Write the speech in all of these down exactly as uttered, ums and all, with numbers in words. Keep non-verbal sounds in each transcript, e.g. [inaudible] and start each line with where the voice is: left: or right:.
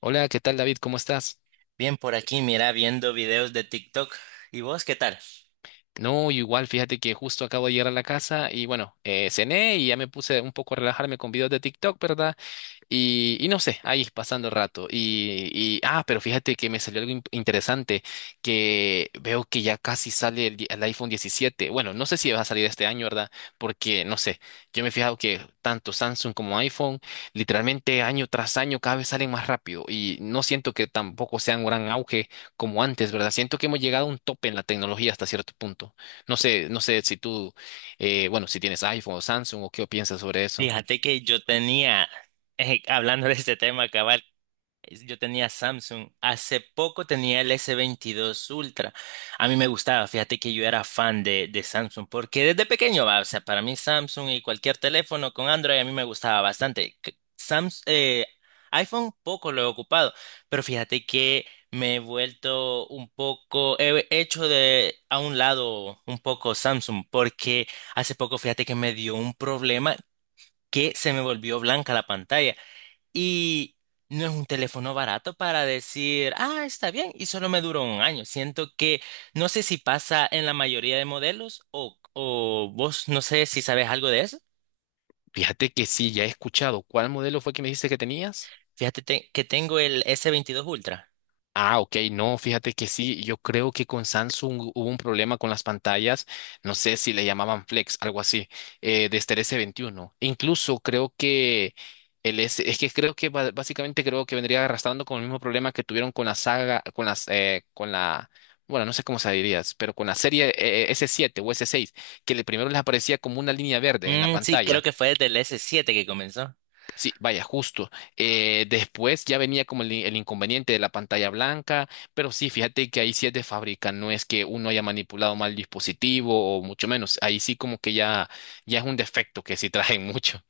left: Hola, ¿qué tal, David? ¿Cómo estás?
right: Bien por aquí, mira, viendo videos de TikTok. ¿Y vos qué tal?
left: No, igual, fíjate que justo acabo de llegar a la casa y bueno, eh, cené y ya me puse un poco a relajarme con videos de TikTok, ¿verdad? Y, y no sé, ahí pasando el rato. Y, y- ah, pero fíjate que me salió algo in- interesante, que veo que ya casi sale el, di- el iPhone diecisiete. Bueno, no sé si va a salir este año, ¿verdad? Porque, no sé, yo me he fijado que tanto Samsung como iPhone, literalmente año tras año cada vez salen más rápido. Y no siento que tampoco sea un gran auge como antes, ¿verdad? Siento que hemos llegado a un tope en la tecnología hasta cierto punto. No sé, no sé si tú, eh, bueno, si tienes iPhone o Samsung o qué piensas sobre eso.
right: Fíjate que yo tenía, eh, hablando de este tema, es- yo tenía Samsung. Hace poco tenía el ese veintidós Ultra. A mí me gustaba, fíjate que yo era fan de, de Samsung, porque desde pequeño, va, o sea, para mí Samsung y cualquier teléfono con Android a mí me gustaba bastante. C- Sams- eh, iPhone poco lo he ocupado, pero fíjate que me he vuelto un poco, he hecho de a un lado un poco Samsung, porque hace poco fíjate que me dio un problema que se me volvió blanca la pantalla. Y no es un teléfono barato para decir, ah, está bien, y solo me duró un año. Siento que no sé si pasa en la mayoría de modelos o, o vos no sé si sabes algo de eso.
left: Fíjate que sí, ya he escuchado. ¿Cuál modelo fue que me dijiste que tenías?
right: Fíjate te- que tengo el s veintidós Ultra.
left: Ah, ok, no, fíjate que sí. Yo creo que con Samsung hubo un problema con las pantallas. No sé si le llamaban Flex, algo así, eh, desde el s veintiuno. Incluso creo que el S, es que creo que ba- básicamente creo que vendría arrastrando con el mismo problema que tuvieron con la saga, con las, eh, con la, bueno, no sé cómo se dirías, pero con la serie eh, eh, s siete o s seis, que le primero les aparecía como una línea verde en la
right: Mm, sí, creo
left: pantalla.
right: que fue desde el s siete que comenzó.
left: Sí, vaya, justo. Eh, después ya venía como el, in- el inconveniente de la pantalla blanca, pero sí, fíjate que ahí sí es de fábrica, no es que uno haya manipulado mal el dispositivo o mucho menos, ahí sí como que ya, ya es un defecto que sí traen [laughs] mucho.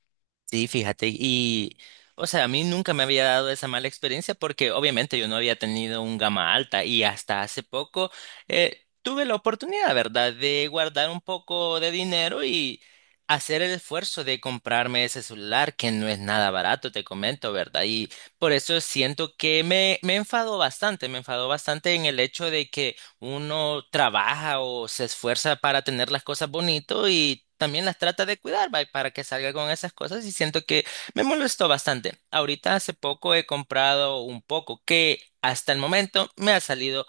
right: Sí, fíjate, y o sea, a mí nunca me había dado esa mala experiencia porque obviamente yo no había tenido un gama alta y hasta hace poco eh, tuve la oportunidad, ¿verdad?, de guardar un poco de dinero y hacer el esfuerzo de comprarme ese celular que no es nada barato, te comento, ¿verdad? Y por eso siento que me, me enfadó bastante, me enfadó bastante en el hecho de que uno trabaja o se esfuerza para tener las cosas bonito y también las trata de cuidar, va, para que salga con esas cosas y siento que me molestó bastante. Ahorita hace poco he comprado un poco que hasta el momento me ha salido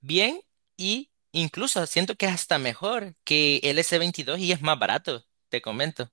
right: bien y incluso siento que es hasta mejor que el ese veintidós y es más barato, te comento.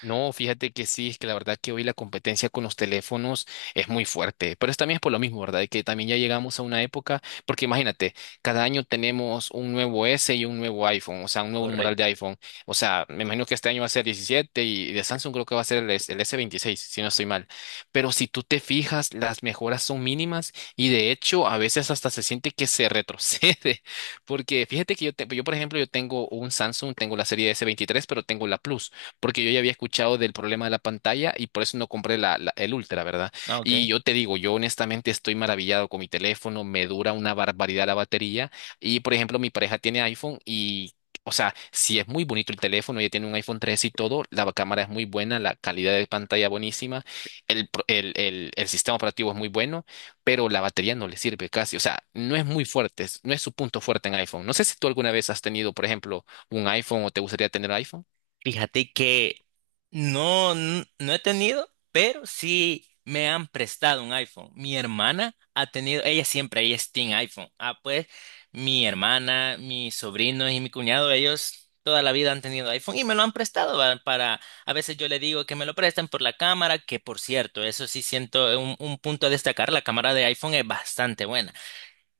left: No, fíjate que sí, es que la verdad que hoy la competencia con los teléfonos es muy fuerte, pero es también es por lo mismo, ¿verdad? Que también ya llegamos a una época, porque imagínate, cada año tenemos un nuevo S y un nuevo iPhone, o sea, un nuevo numeral de
right: Correcto.
left: iPhone. O sea, me imagino que este año va a ser diecisiete y de Samsung creo que va a ser el, S- el s veintiséis, si no estoy mal. Pero si tú te fijas, las mejoras son mínimas y de hecho a veces hasta se siente que se retrocede, [laughs] porque fíjate que yo, te- yo por ejemplo, yo tengo un Samsung, tengo la serie s veintitrés, pero tengo la Plus porque yo ya había escuchado del problema de la pantalla y por eso no compré la, la- el Ultra, ¿verdad?
right: Ah,
left: Y
right: ok.
left: yo te digo, yo honestamente estoy maravillado con mi teléfono, me dura una barbaridad la batería y, por ejemplo, mi pareja tiene iPhone y... O sea, si es muy bonito el teléfono, ella tiene un iPhone tres y todo, la cámara es muy buena, la calidad de pantalla buenísima, el, pro- el, el, el sistema operativo es muy bueno, pero la batería no le sirve casi, o sea, no es muy fuerte, es- no es su punto fuerte en iPhone. No sé si tú alguna vez has tenido, por ejemplo, un iPhone o te gustaría tener iPhone.
right: Fíjate que no, n- no he tenido, pero sí me han prestado un iPhone. Mi hermana ha tenido, ella siempre, ella es team iPhone. Ah, pues mi hermana, mis sobrinos y mi cuñado, ellos toda la vida han tenido iPhone y me lo han prestado va, para, a veces yo le digo que me lo prestan por la cámara, que por cierto, eso sí siento un, un punto a destacar, la cámara de iPhone es bastante buena.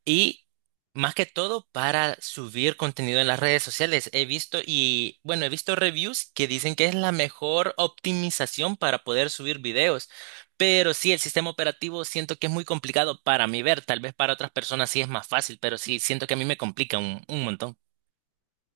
right: Y más que todo para subir contenido en las redes sociales. He visto y bueno, he visto reviews que dicen que es la mejor optimización para poder subir videos. Pero sí, el sistema operativo siento que es muy complicado para mí ver. Tal vez para otras personas sí es más fácil, pero sí siento que a mí me complica un, un montón.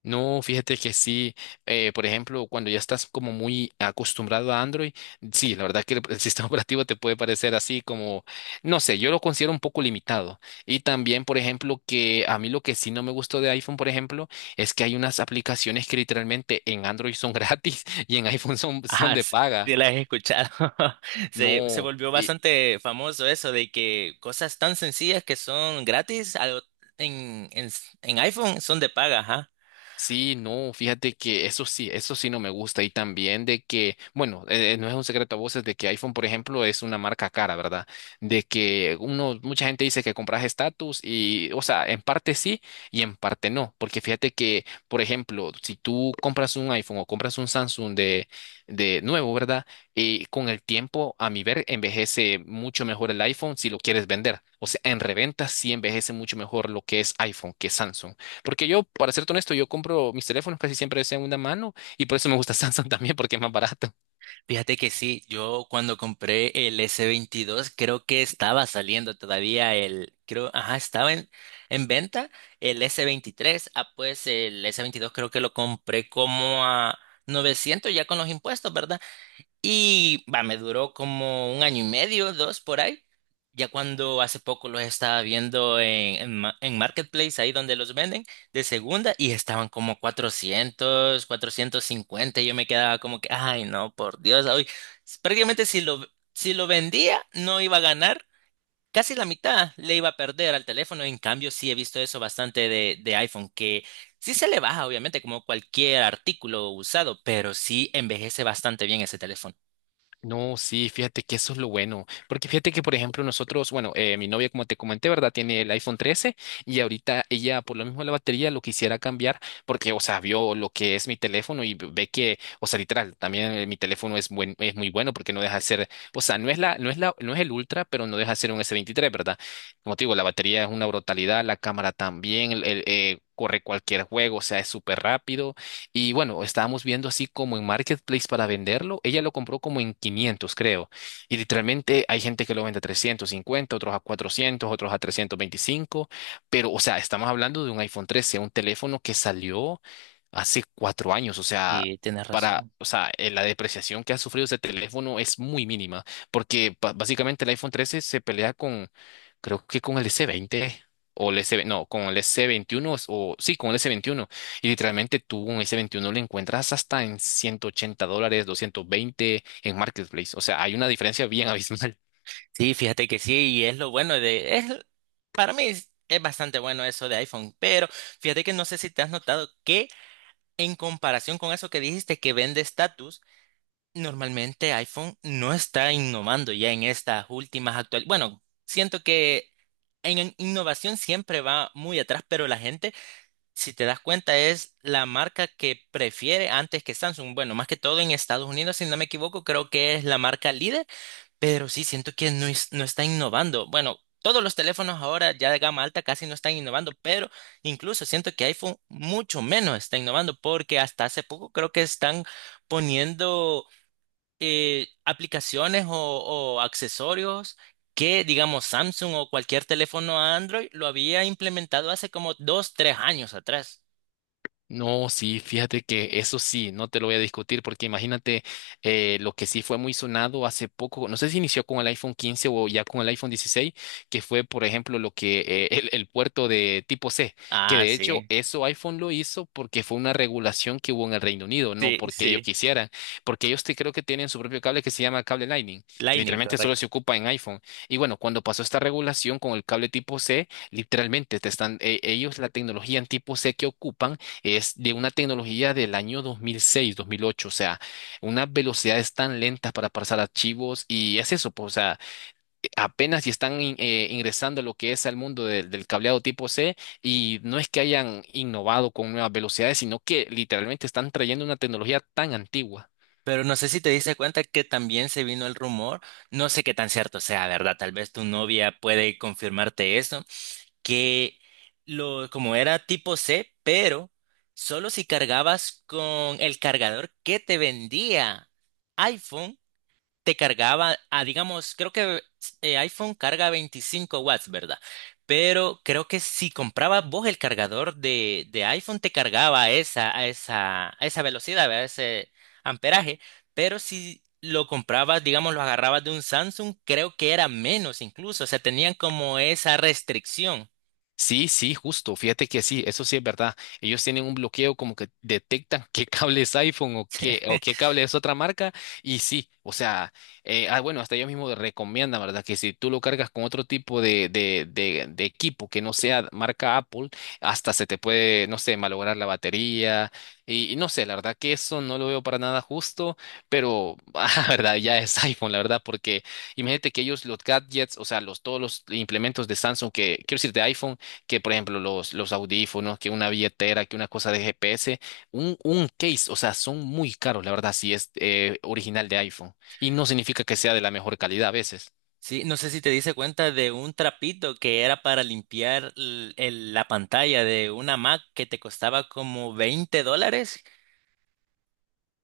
left: No, fíjate que sí, eh, por ejemplo, cuando ya estás como muy acostumbrado a Android, sí, la verdad que el, el sistema [laughs] operativo te puede parecer así como, no sé, yo lo considero un poco limitado. Y también, por ejemplo, que a mí lo que sí no me gustó de iPhone, por ejemplo, es que hay unas aplicaciones que literalmente en Android son gratis [laughs] y en iPhone son,
right: [laughs]
left: son
right: Ajá,
left: de
right: sí,
left: paga.
right: sí la he escuchado. [laughs] Se, se
left: No.
right: volvió bastante famoso eso de que cosas tan sencillas que son gratis algo en, en, en iPhone son de paga, ajá.
left: Sí, no, fíjate que eso sí, eso sí no me gusta y también de que, bueno, eh, eh, no es un secreto a voces de que iPhone, por ejemplo, es una marca cara, ¿verdad? De que uno, mucha gente dice que compras estatus y, o sea, en parte sí y en parte no, porque fíjate que, por ejemplo, si tú compras un iPhone o compras un Samsung de, de nuevo, ¿verdad? Y con el tiempo, a mi ver, envejece mucho mejor el iPhone si lo quieres vender. O sea, en reventa sí envejece mucho mejor lo que es iPhone que Samsung. Porque yo, para serte honesto, yo compro mis teléfonos casi siempre de segunda mano y por eso me gusta [laughs] Samsung también porque es más barato.
right: Fíjate que sí, yo cuando compré el ese veintidós creo que estaba saliendo todavía el, creo, ajá, estaba en, en venta el ese veintitrés, ah, pues el ese veintidós creo que lo compré como a novecientos ya con los impuestos, ¿verdad? Y va, me duró como un año y medio, dos por ahí. Ya cuando hace poco los estaba viendo en, en, ma- en Marketplace, ahí donde los venden, de segunda, y estaban como cuatrocientos, 450, y yo me quedaba como que, ay, no, por Dios, hoy prácticamente si lo, si lo vendía, no iba a ganar. Casi la mitad le iba a perder al teléfono. En cambio, sí he visto eso bastante de, de iPhone, que sí se le baja, obviamente, como cualquier artículo usado, pero sí envejece bastante bien ese teléfono.
left: No, sí, fíjate que eso es lo bueno, porque fíjate que, por ejemplo, nosotros, bueno, eh, mi novia, como te comenté, ¿verdad? Tiene el iPhone trece y ahorita ella, por lo mismo de la batería, lo quisiera cambiar porque, o sea, vio lo que es mi teléfono y ve que, o sea, literal, también eh, mi teléfono es buen, es muy bueno porque no deja de ser, o sea, no es la, no es la, no es el Ultra, pero no deja de ser un S veintitrés, ¿verdad? Como te digo, la batería es una brutalidad, la cámara también, el- el, eh, corre cualquier juego, o sea, es súper rápido y bueno, estábamos viendo así como en Marketplace para venderlo. Ella lo compró como en quinientos, creo. Y literalmente hay gente que lo vende a trescientos cincuenta, otros a cuatrocientos, otros a trescientos veinticinco. Pero, o sea, estamos hablando de un iPhone trece, un teléfono que salió hace cuatro años. O sea,
right: Sí, tienes
left: para,
right: razón.
left: o sea, eh, la depreciación que ha sufrido ese teléfono es muy mínima. Porque ba- básicamente el iPhone trece se pelea con, creo que con el S veinte o el S, no, con el S veintiuno o sí, con el S veintiuno. Y literalmente tú un S veintiuno lo encuentras hasta en ciento ochenta dólares, doscientos veinte en Marketplace. O sea, hay una diferencia bien abismal.
right: Sí, fíjate que sí, y es lo bueno de, es, para mí es, es bastante bueno eso de iPhone, pero fíjate que no sé si te has notado que en comparación con eso que dijiste que vende estatus, normalmente iPhone no está innovando ya en estas últimas actuales. Bueno, siento que en en innovación siempre va muy atrás, pero la gente, si te das cuenta, es la marca que prefiere antes que Samsung. Bueno, más que todo en Estados Unidos, si no me equivoco, creo que es la marca líder. Pero sí, siento que no, es- no está innovando. Bueno, todos los teléfonos ahora ya de gama alta casi no están innovando, pero incluso siento que iPhone mucho menos está innovando porque hasta hace poco creo que están poniendo eh, aplicaciones o, o accesorios que, digamos, Samsung o cualquier teléfono Android lo había implementado hace como dos, tres años atrás.
left: No, sí, fíjate que eso sí, no te lo voy a discutir porque imagínate eh, lo que sí fue muy sonado hace poco, no sé si inició con el iPhone quince o ya con el iPhone dieciséis, que fue, por ejemplo, lo que eh, el, el puerto de tipo C, que
right: Ah,
left: de hecho
right: sí,
left: eso iPhone lo hizo porque fue una regulación que hubo en el Reino Unido, no
right: sí,
left: porque ellos
right: sí.
left: quisieran, porque ellos te, creo que tienen su propio cable que se llama cable Lightning, que
right: Lightning.
left: literalmente solo se ocupa en iPhone. Y bueno, cuando pasó esta regulación con el cable tipo C, literalmente te están, e- ellos la tecnología en tipo C que ocupan es de una tecnología del año dos mil seis, dos mil ocho, o sea, unas velocidades tan lentas para pasar archivos y es eso, pues, o sea, apenas si están in- eh, ingresando lo que es al mundo del del cableado tipo C y no es que hayan innovado con nuevas velocidades, sino que literalmente están trayendo una tecnología tan antigua.
right: Pero no sé si te diste cuenta que también se vino el rumor, no sé qué tan cierto sea, ¿verdad? Tal vez tu novia puede confirmarte eso, que lo, como era tipo C, pero solo si cargabas con el cargador que te vendía iPhone, te cargaba, ah, digamos, creo que eh, iPhone carga veinticinco watts, ¿verdad? Pero creo que si comprabas vos el cargador de, de iPhone, te cargaba a esa, a esa, a esa velocidad, ¿verdad? Ese amperaje. Pero si lo comprabas, digamos, lo agarrabas de un Samsung, creo que era menos incluso. O sea, tenían como esa restricción.
left: Sí, sí, justo. Fíjate que sí, eso sí es verdad. Ellos tienen un bloqueo como que detectan [laughs] qué cable es iPhone o qué, o
right: [laughs]
left: qué cable es otra marca. Y sí, o sea, eh, ah, bueno, hasta ellos mismos recomiendan, ¿verdad? Que si tú lo cargas con otro tipo de, de, de, de equipo que no sea marca Apple, hasta se te puede, no sé, malograr la batería. Y, y no sé, la verdad que eso no lo veo para nada justo, pero, [laughs] ah, verdad, ya es iPhone, la verdad, porque imagínate que ellos los gadgets, o sea, los, todos los implementos de Samsung que, quiero decir, de iPhone, que por ejemplo los, los audífonos, que una billetera, que una cosa de G P S, un, un case, o sea, son muy caros, la verdad, si es eh, original de iPhone. Y no significa que sea de la mejor calidad a veces. [laughs]
right: Sí, no sé si te diste cuenta de un trapito que era para limpiar l- el- la pantalla de una Mac que te costaba como veinte dólares.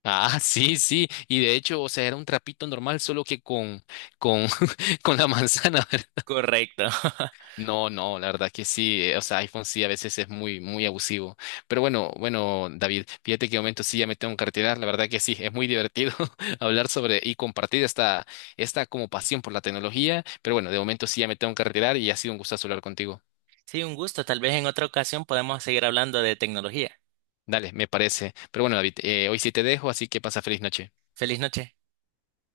left: Ah, sí, sí. Y de hecho, o sea, era un trapito normal, solo que con, con, [laughs] con la manzana, [laughs]
right: Correcto. [laughs]
left: No, no, la verdad que sí, eh, o sea, iPhone sí a veces es muy, muy abusivo. Pero bueno, bueno, David, fíjate que de momento sí ya me tengo que retirar, la verdad que sí, es muy divertido [laughs] hablar sobre y compartir esta, esta como pasión por la tecnología. Pero bueno, de momento sí ya me tengo que retirar y ha sido un gustazo hablar contigo.
right: Sí, un gusto. Tal vez en otra ocasión podemos seguir hablando de tecnología.
left: Dale, me parece. Pero bueno, David, eh, hoy sí te dejo, así que pasa feliz noche.
right: Feliz noche.